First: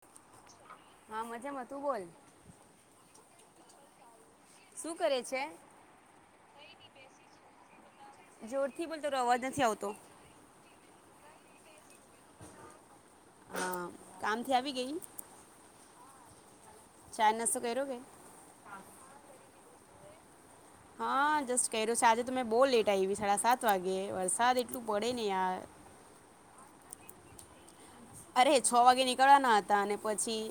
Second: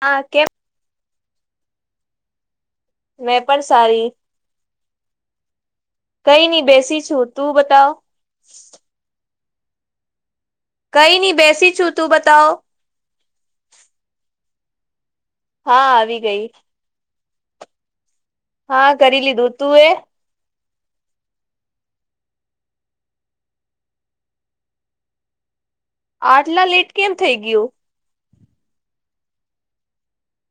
હા કેમ. હા મજામાં તું બોલ. મેં પણ સારી શું કરે છે કઈની બેસી છું તું બતાવ. જોરથી બોલ તારો અવાજ નથી આવતો. કઈ નઈ બેસી છું તું બતાવ. ત્યાંથી આવી ગઈ. હા આવી ગઈ. ચાઈ નાસ્તો કર્યો. હા કરી લીધું તું એ હા જસ્ટ કર્યો છે આજે તો મેં બહુ લેટ આવી સાડા સાત વાગે વરસાદ એટલું પડે ને યાર. આટલા લેટ કેમ થઈ ગયુ. અરે છ વાગે નીકળવાના હતા અને પછી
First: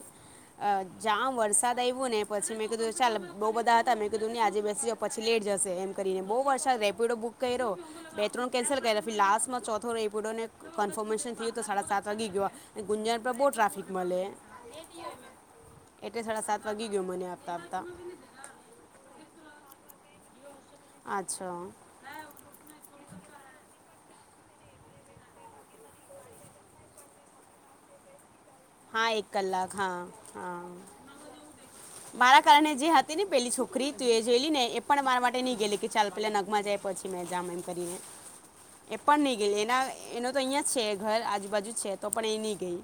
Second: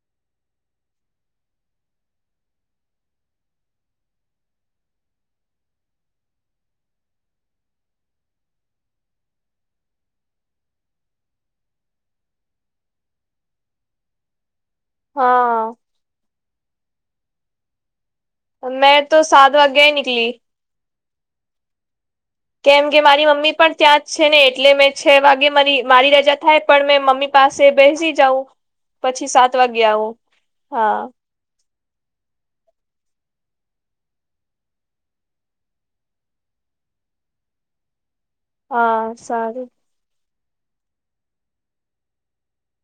જામ વરસાદ આવ્યો ને પછી મેં કીધું ચાલ બઉ બધા હતા મેં કીધું ને આજે બેસી જા પછી લેટ જશે એમ કરીને બહું વરસાદ રેપિડો બુક કર્યો બે ત્રણ કેન્સલ કરી લાસ્ટમાં ચોથો રેપિડો કન્ફર્મેશન થયું તો સાડા સાત વાગી ગયો ગુંજણ પર બહુ ટ્રાફિક મલે. હા. લાગી ગયો મને આપતા-આપતા. મેં તો સાત વાગ્યા નિકલી. અચ્છા. કેમ કે મારી મમ્મી પણ ત્યાં જ છે ને એટલે મેં છ વાગે મારી મારી રજા થાય પણ મેં મમ્મી પાસે બેસી જાઉં. હા પછી એક સાત કલાક વાગે આવું હા-હા. હા [inaudible] મારા કારણે જે હતી ને પેલી છોકરી તું એ જોયેલી ને એ પણ મારા માટે નહી ગેલી કે ચાલ પેલા નગમાં જાય પછી. [inaudible] કરી એ હા પણ નહી ગઈ સારું એના તો અહિયાં છે ઘર આજુબાજુ છે તો પણ એ નહી ગઈ.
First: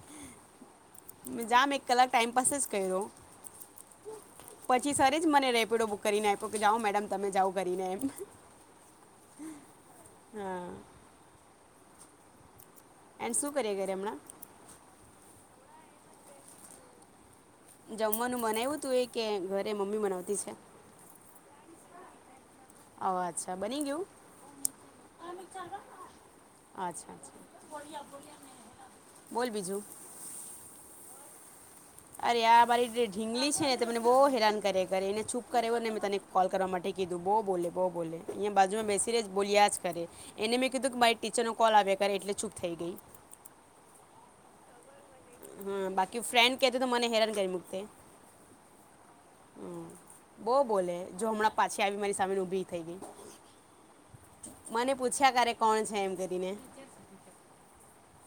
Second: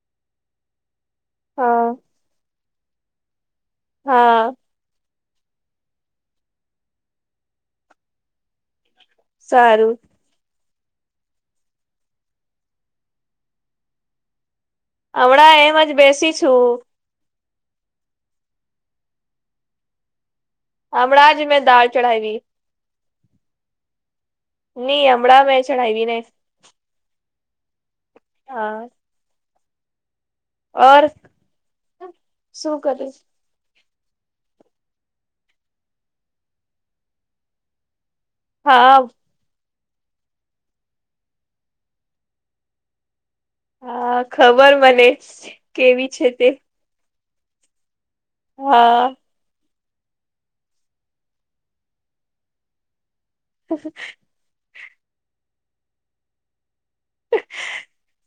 જામ એક હા કલાક ટાઈમ પાસ જ કર્યો હા પછી એને જ મને રેપીડો બુક કરીને આપ્યો કે જાઓ મેડમ તમે જાવ કરીને. સારું. હા એ શું કરીએ ઘરે હમણાં. હમણાં એમ જ બેસી છું. જમવાનું મને એવું હતું એ કે ઘરે મમ્મી મનાવતી છે. હમણા જ મેં દાલ ચઢાઈવી. ઓ અચ્છા બની ગયું. નઈ હમણાં મેં ચડાવી ને. અચ્છા-અચ્છા. હા. બોલ બીજું. [inaudible] ઓર. અરે આ શું મારી જે કરે ઢીંગલી છે. તમને બહુ હેરાન કરે કરે એને છૂપ કરે ને મેં તને કોલ કરવા માટે કીધું બહુ બોલે બહું બોલે. અહીંયા બાજુમાં હા બેસીને બોલીયા જ કરે. અરે એને મેં કીધું કે મારી ટીચર નો કોલ આવ્યા કર એટલે ચૂપ થઈ ગઈ હા ખબર મને હા કેવી બાકી છે તે ફ્રેન્ડ કેતો તો મને હેરાન કરી મૂકતે હા હમ બહ બોલે જો હમણાં પાછી આવી મારી સામે ઊભી થઈ ગઈ [unintelligible] મને પૂછ્યા કારે કોણ છે, એમ કરીને [inaudible]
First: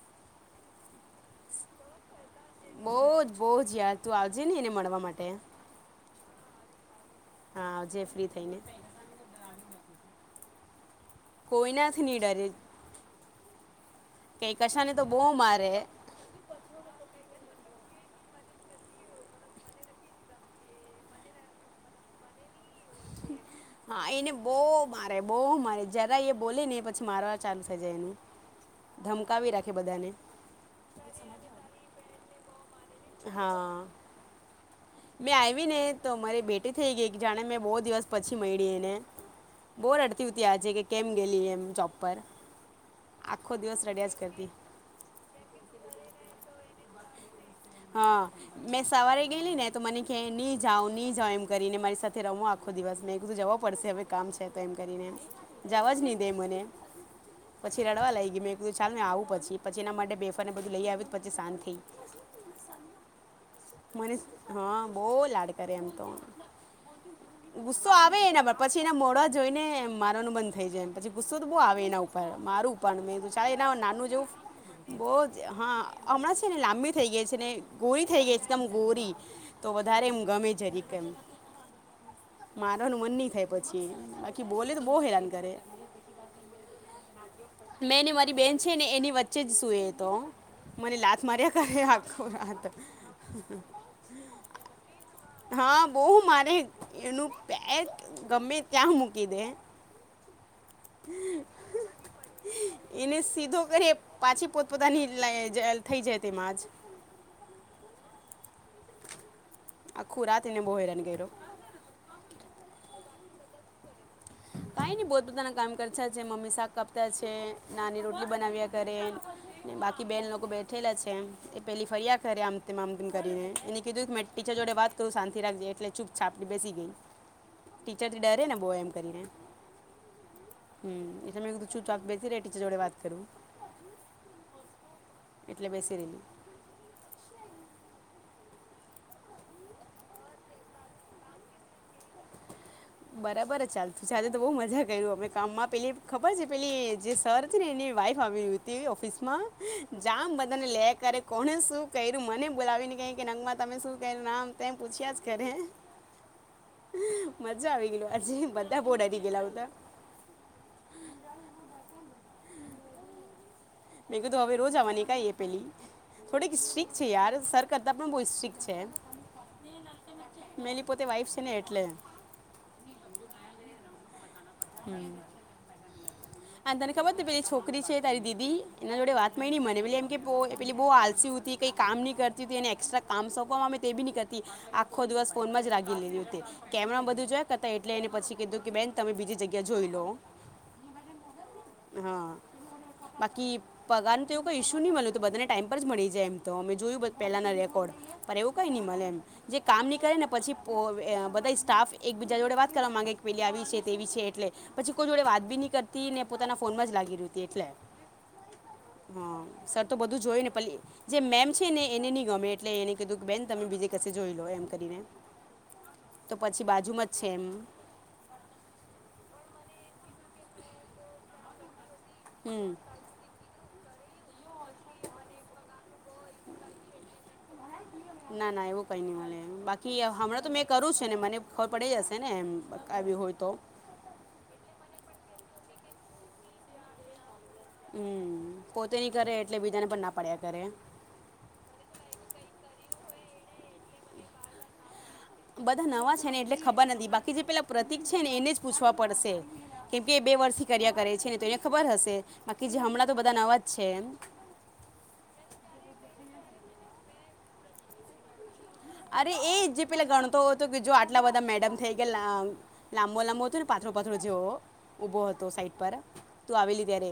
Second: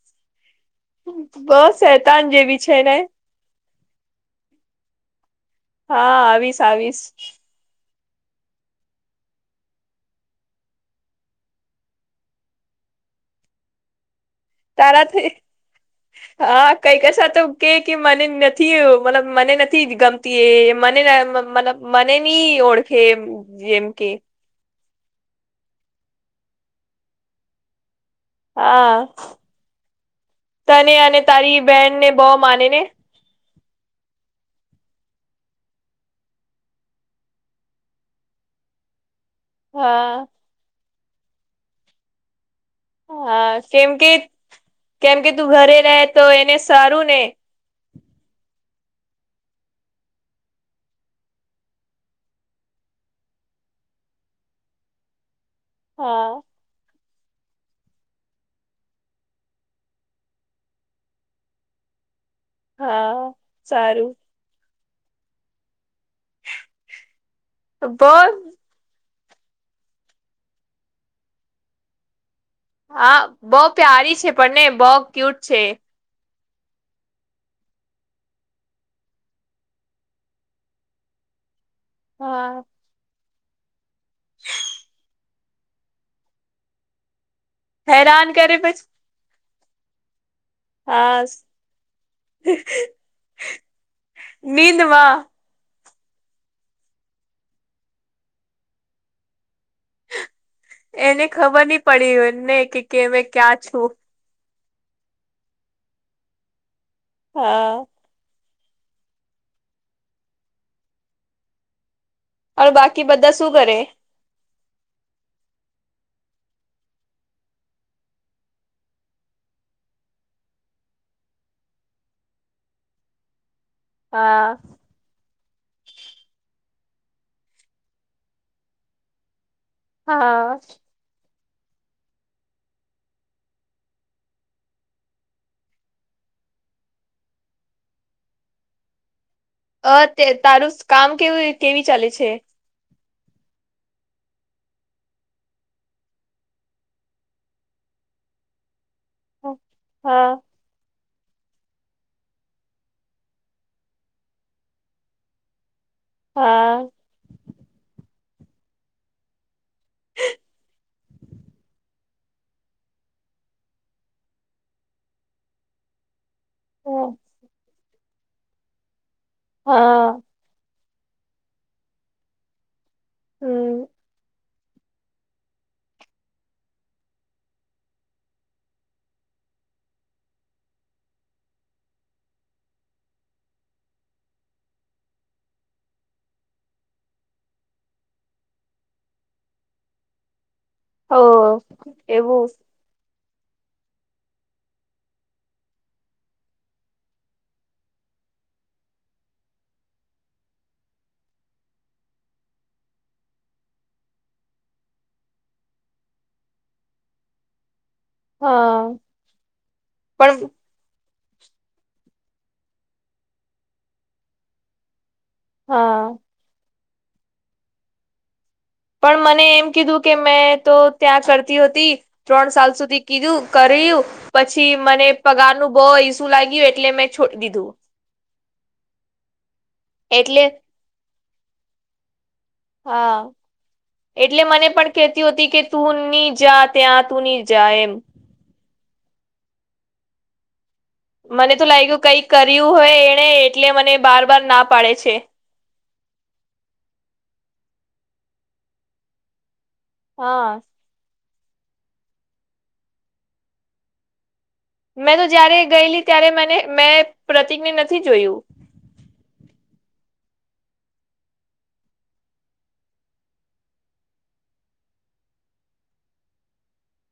બસ શેતાન જેવી છેને. જયાર તુ આવજે, ને એને મળવા માટે હા, આવીશ-આવીશ હા આવજે ફ્રી થઈને કોઈનાથની, ડરે કંઈ કશાને તારા તો બહુ થી મારે હા, કઈ કશ તો કેક કે મને નથી, મતલબ મને નથી, ગમતી એ મને મ મને નની ઓળખ કેમ હા, એને બહુ મારે બહુ મારે જરા એ બોલે ને એ પછી. મારવાર ચાલુ થઇ જાય એનુ હા, તને અને તારી બેહેનને બઉ. માને ને હા મેં આઈવીને ને તો મારી બેટી થઈ ગઈ કે જાણે મેં બહુ દિવસ પછી મઈ ડી એને બોર હા અડતી ઉ ત આજે કે કેમ ગેલી એમ ચોપ પર હા આખો દિવસ કેમ કે રડ્યા જ કરતી કેમ કે તું ઘરે રહે તો એને સારું ને હા મેં સવારે ગયલી ને તો મને કે ની જાાવ ની જાાવ એમ કરીને મારી સાથે રમું આખો દિવસ મે કધું જવો પડશે હવે કામ છે તો એમ કરીને જવા જ નહી દે હા મને પછી રડવા લઈ ગઈ મેંધું ચાલ મે આવું પછી પછી એના માટે બેફરને બધું લઈ આવ્યું પછી શાંત થઈ હા મને સારું હા, બહુ લાડ કરે એમ તો ગુસ્સો બો આવે એના પર પછી, એને મોડજ જોઈને મારાવાનુ બંધ થઈ, જાયમ પછી ગુસ્સો તો બહુ આવે એના ઉપર મારુ ઉપન હા મેંદુ ચા બો એના નાનું પ્યારી જેવું છે પણ ને બો બહ જ ક્યુટ છે હા, હમણાં છેને, લાંબી થઈ ગઈ છેને. ગોરી થઈ, ગઈ એકદમ ગોરી તો વધારે એમ ગમે છે, જીમ હા મારોનું મન નહી, થાય પછી બાકી બોલે તો બહ હેરાન કરે મેં ને હેરાન મારી કરે બેન છેને, પછી એની વચ્ચે જ સુય તો મને લાથ હા માર્યા આખું, રાત નીંદમાં હા, બહુ મારે એનું પેક ગમે ત્યાં મૂકી દે એને ખબર નહી. પડી એમને કે કેમે એને ક્યાં સીધો છુ. કરીએ પાછી પોતપોતાની [unintelligible] થઈ જાય, તેમા જ હા આખુ, રાત એને બોહેરાન કર્યો હ, બાકી બધા શું કરે ને પોતપોતાના કામ કરછા છે, મમ્મી શાક કાપતા છે. નાની રોટલી બનાવ્યા કરે બાકી બેન, લોકો બેઠેલા છે. એ પહેલી ફરિયાદ કરે આમતે આમ તેમમ કરીને એને કીધુ મે ટીચર હા જોડે વાત કરુ શા રાખે એટલે ચૂપ છાપડી બેસી ગઈ, ટીચર થી ડરે ને બો એમ કરીને હા ત એક દ છૂ, ચાક બેસી ટીચર જોડે વાત કરુ એટલે, બેસી રેલી અ તે તારુ કામ કેવ કેવી ચાલે છે. બરાબર ચાલું ચા આજે તો બહુ મજા કર અમે કામમાં પેલી ખબર છે, પેલી જે સર ને એને વાઇફ આવવિતી ઓફિસ માં જામ હા બધાને લે કર કોને શું કર્યુ મને બોલાવીને કઈ, કે નંગમા તમે શું કર્યુ નામ તેમ પૂછ્યા જ કરે હા. મજા આવી ગઈલુ, હજી બધા બહુ ડરી ગેલા હતા મેં કતો હવે રોજ આવવાની કઈ એ પેલી, થોડીક સ્ટિક છે. યાર, સર કરતા પણ વો, સ્ટ્રીક છે. હા મેલી પોતે વાઈફ છેને, એટલે હમ હમ્મ અને તને ખબર છે પેલી છોકરી છે તારી દીદી, એના જોડે વાત મળી મને, પેલી એમકે પો પેલી બહુ આલસી હતી, કઈ કામ નહી કરતી હતી, એને એક્સટરા કામ સોંપવામાં આવે તે બી ની કરતી, આખો દિવસ ફોનમાં જ લાગી રેહલી હતી. કેમરામાં બધું જોય કરતા એટલે, એને પછી કીધું કે બેન તમે બીજી જગ્યા જોઈલો. હો એવું. બાકી પગાર નુતો એવું કોઈ ઇશ્યુ નહીં મલે, એતો બધાને ટાઈમ પર જ મળી જાય એમ તો, મે જોયું બ પહેલાના રેકોર્ડ. પર એવું કઈ નહી મલે એમ, જે કામની કરેને પછી પોવે બધા સ્ટાફ એક બીજા જોડે વાત કરવા માંગે પેલી આવી છે, તેવી છે એટલે, પછી કોઈ જોડે વાત બી ન કરતી, ને પોતાના ફોનમાં જ લાગી રહેતી, એટલે હા હા, સર તો બધું પણ જોયને પલી જે મેમ છે ને એને નહી ગમે, એટલે, એને કીધું કે બેન તમે બીજે કસે જોઈલો એમ કરીને હા. જુમજ છે, એમ. પણ મને એમ કીધું કે, મેં તો ત્યાં કરતી હો હતી, ત્રણ હમ સાલ સુધી કીધ પછી, મને પગારનું બહુ ઈસુ લાગ્યું એટલે, મેં છોડી, દીધુ ના ના એવું કઈ નઈ મળે, બાકી એટલે હમણાં તો મેં કરુ છેને, મને ખબર પડી જશેને હા, એટલે મને પણ કેહતી હતી કે તું ની જા ત્યાં તું ની જા એમ હમ્મ, પોતે નઈ કરે એટલે, બીજાને પણ ના પાડ્યા કરે. મને તો લાગ્યું કઈક કર્યું હોય એણે, એટલે મને બાર બાર ના પાડે છે. બધા નવા છે ને, એટલે ખબર નથી. બાકી જે પેલા પ્રતિક છે ને એને જ પૂછવા પડશે. કેમ કે એ બે હા વર્ષથી કર્યા કરે છે ને, તો એને ખબર હશે. બાકી જે હમણાં તો બધા નવાજ છે એમ. મેં તો જયારે ગયેલી ત્યારે મને મેં પ્રતિકને નથી જોયું. અરે એજ જે પેલા ગણતો હતો, કેજો આટલા બધા મેડમ થઈ ગયલા, લાંબો લાંબો હતો ને પાત નો પાતળો જેવો, ઉભો હતો સાઈટ પર તું આવેલી ત્યારે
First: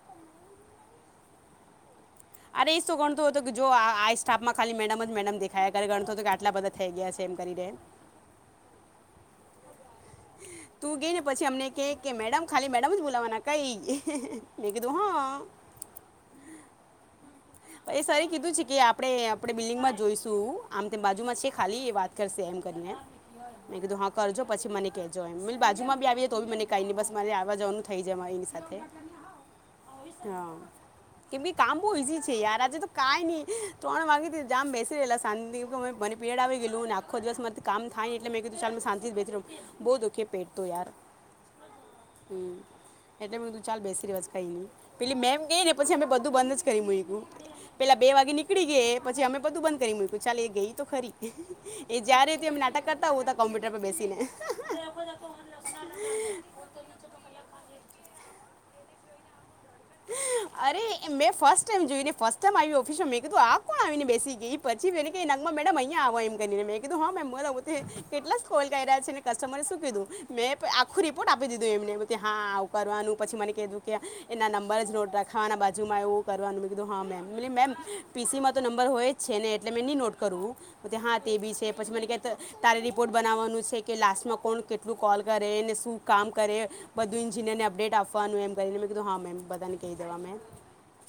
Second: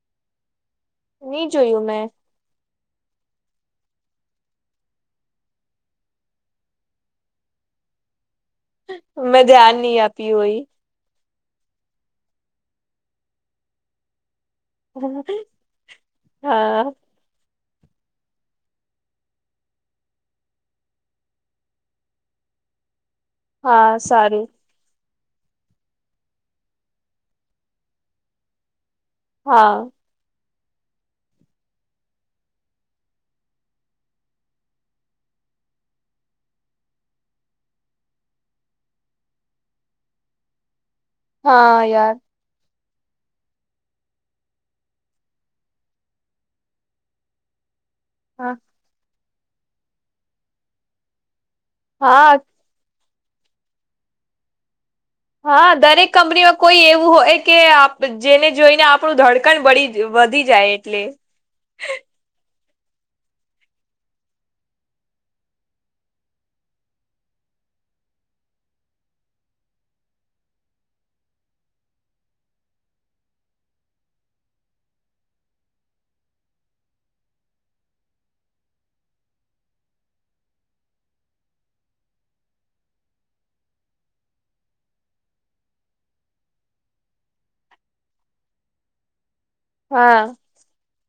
[inaudible] નહી જોયું મેં. અરે શું ગણતો હતો કે, જો આ આ સ્ટાફમાં ખાલી મેડમ જ મેડમ દેખાયા કરે, ગણતો હતો કે, આટલા બધા થઈ ગયા છે એમ કરી ડે મેં ધ્યાન નહી આપ્યું હોય. તું ગઈ ને પછી અમને કેઈ કે, મેડમ ખાલી મેડમ જ બોલાવાના કઈ. મેં કીધું હા હા. એ સર એ કીધું છે કે આપણે, આપણે બિલ્ડિંગમાં જોઈશું, આમ તેમ બાજુમાં છે ખાલી એ વાત કરશે એમ. એમ કરીને, મે કીધું હા કરજો પછી મને કેજ જો એમિલ બાજુમાં બી આવીયે તો બી મને કાઈની નહી, બસ મારે આવા જવાનું થઈ જાય મારે એની સાથે હા. હા કેમબી કામ બહુ ઇજી છે યાર આજે તો કઈ નહી, ત્રણ વાગેથી જામ બેસી રહેલા શાંતિ તો મને પીરીયડ આવી ગયેલુ ને આખો દિવસમાં મારથી કામ થાય, એટલે મેં કીધું ચાલ શાંતિથી બેસી રહું. બહુ દુખે પેટ તો યાર. હા યાર. હમ. એટલે મે કીધું ચાલ બેસી રવાદે કઈની, પેલી મેમ ગઈને પછી અમે બધું બંધ જ કરી મુકયું. પેલા બે વાગે હા નીકળી ગઈ એ, પછી અમે બધું બંધ કરી મૂક્યું ચાલ એ ગઈ તો ખરી. એ જયારે હા તેમ એમ નાટક કરતા હોવ તે કોમ્પ્યુટર પર બેસીને હા દરેક કંપનીમાં કોઈ એવું હોય કે આપ જેને જોઈને આપણું ધડકણ બળી વધી જાય અરે એટલે ફીસા મેં કીધું આ કોણ આવીને બેસી ગઈ? પછી પેલી કે નગમાં મેડમ અહીંયા આવો એમ કરીને મેં કીધું હ મેમ બોલો બોતી કેટલા ખોલ કરયા છેને કસ્ટમરે શું કીધું મેં આખું રિપોર્ટ આપી દીધું એમને, હા આવ વાનુ પછી મને કીધું કે એનાં નમ રજ નોટ રાખવાના બાજુમાં એવું કરવાનું, મેં કીધું હા મેમ, મેબોલી મેમ પીસીમાં તો નંબર હોય જ છેને એટલે મે ની નોટ કરું, બોતે હા તે બી છે પછી મને કે ત તારે રિપોર્ટ બનાવવાનું શે કે લાસ્ટમાં કોણ કેટલું કોલ કરે, ને શું કામ કરે, બધું ઇન્જિનિયરને અપડેટ આપવાનું. એમ કરીને મેં કીધું હા મેમ. બધાને કહી દેવા હા મેં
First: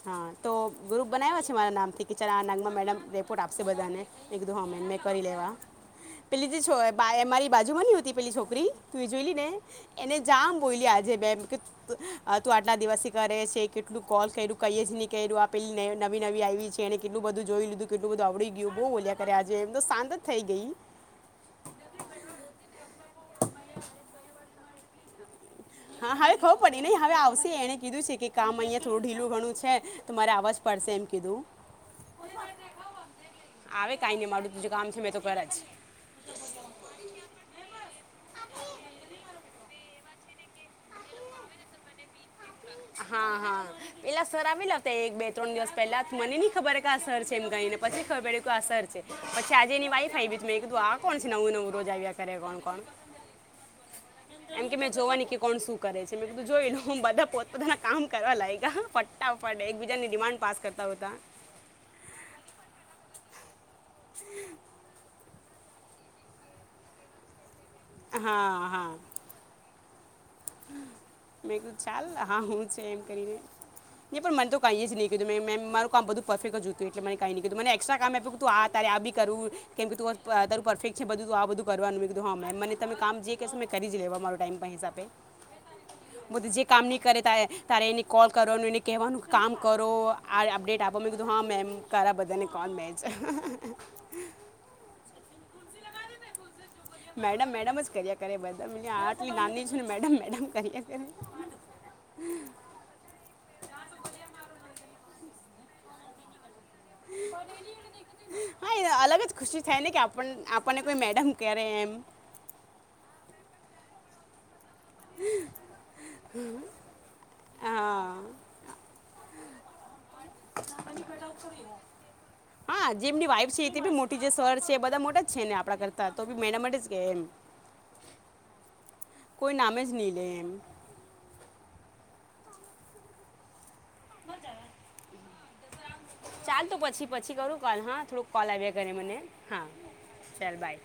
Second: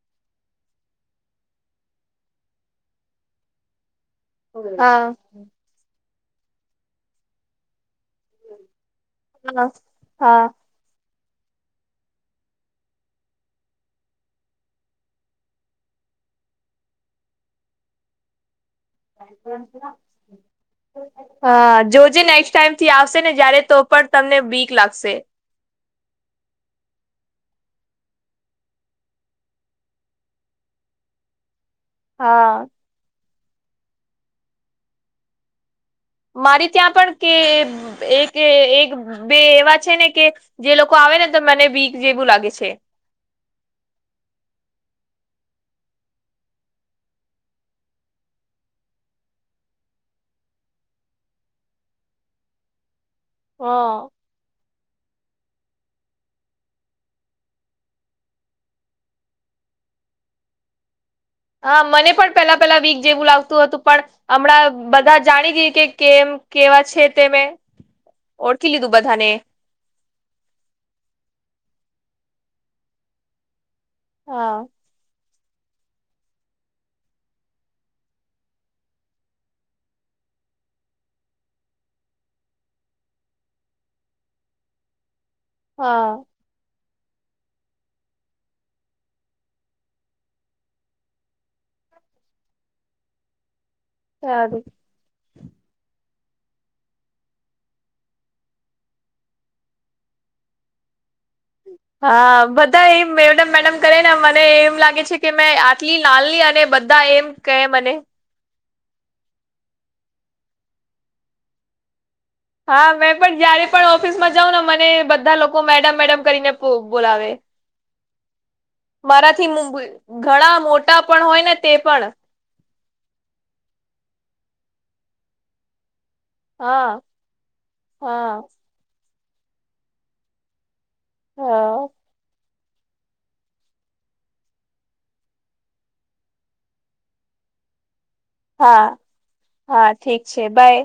હા તો ગ્રુપ બનાવ્યા છે, મારા નામથી કે ચાલ આ નામમાં મેડમ રિપોર્ટ આપશે બધાને એક હા મે મેં કરી લેવા પેલી જે છો મારી બાજુ બની પેલી છોકરી તું એ જોઈ લી ને હા એને જામ હા બોયલી આજે [unintelligible] તું આજના દિવસથી કરે છે કેટલું કોલ કર્યું કઈએ જ નહી કર્યું આપેલી નવી નવી આવી છે, અને કેટલું બધું જોઈ લીધું કેટલુંધું બ આવડી ગયું બહુ ઓલ્યા કર્યા જે એમ તો શાંત જ થઈ ગઈ હા જો જે નેક્સ્ટ ટાઈમથી આવશે ને જયારે તો પણ તમને વીક લાગશે હા હવે ખબું પડે નહી હવે આવશે એને કીધું છે, કે કામ અહં થોડું ઢીલો ઘણું છે, તો મારે આવવાજ પડશે ફરસે એમ કીધું હા. આવે કઈ નહી મળ્યું તુંજું કામ છે, મેં તો કર જ મારી ત્યાં પણ કે એક એક બે એવા છે, ને કે જે લોકો ફરેતો મને બીક જેવું લાગે છે. હા હા પેલા સરામી લ તે એક બે ત્રણ દિવસ પહેલા થી, મને ની ખબર કે આ સર છે એમ કહીને, પછી ખબર કે આ સર છે, પછી આજે ની વાઇફ આઇવિ, મેં કીધું આ કોણ છે, નવું નવું રોજ આવ્યા કરે કોણ કોણ હા એમ કે મેં જોવાની કે કોણ શું કરે છે, મેં કીધું જોયલો બધા પોતાના કામ કરવા લાગ્યા પટ ટાફ્ટ એકબીજાની ડિમાન્ડ પાસ કરતા હોતા. હા મને પણ પેલા પેલા વીક જેવું લાગતું હતું પણ હમણાં બધા જ જાણી ગઈ કે કેમ કેવા છે, તે મેં ઓળખી હા હા લીધું બધાને મેં ક ચાલ હા હું છે, એમ કરીને પણ મન તો હા કહી જ નહીં કીધું મે મે મારું કામ બધું પરફેક્ટ જોયું એટલે મે કઈ ની કીધું મને એકસ્ટ્રા કામ આપ્યું તું આ તારે આ બી કરુ કેમ કે તુ પરફેક્ટ છે, બધું આ બધું કરવાનું મે કધું હા મેમ મને તમે કામ જે કહેશો મેં કરી જ લેવા મારો ટાઈમ પણ હિસાબે હા બધું જે કામ નહીં કરે તારે તારે એને કોલ કરવાનું એને કહેવાનું કામ કરો આ અપડેટ આપો મેં કીધું હા મેમ કારા બધા ને કોણ બે છે. સારું મેડમ મેડમ જ કર્યા કરે કરે બધા મને આટલી નાની છુ ને મેડમ મેડમ કર્યા કરે. [unintelligible] હા બધા એ મેડમ મેડમ કરેને મને એમ લાગે છે, કે મેં આટલી નાલની અને બધા એમ કે મને. હા એ અલગ જ ખુશી થાય ને કે આપ આપણને કોઈ મેડમ ક્યારે એમ હા મેં પણ જયારે પણ ઓફિસ માં જાઉં ને મ ને બધા લોકો મેડમ મેડમ કરીને બોલાવે હા મારા હથી મુુંબઈ ઘણા મોટા પણ હોય ને તે પણ હા જે એમની વાઈફ છે તે બી મોટી જે સર છે બધા મોટા જ છે, ને આપડા કરતા તો બી મેડમ માટે જ કે હા એમ હા કોઈ નામે જ નહીં લે એમ હા. ચાલ તો પછી પછી કરું કાલ હા થોડુંક કોલ આવ્યા હા કરે મને હા ચલ બાય.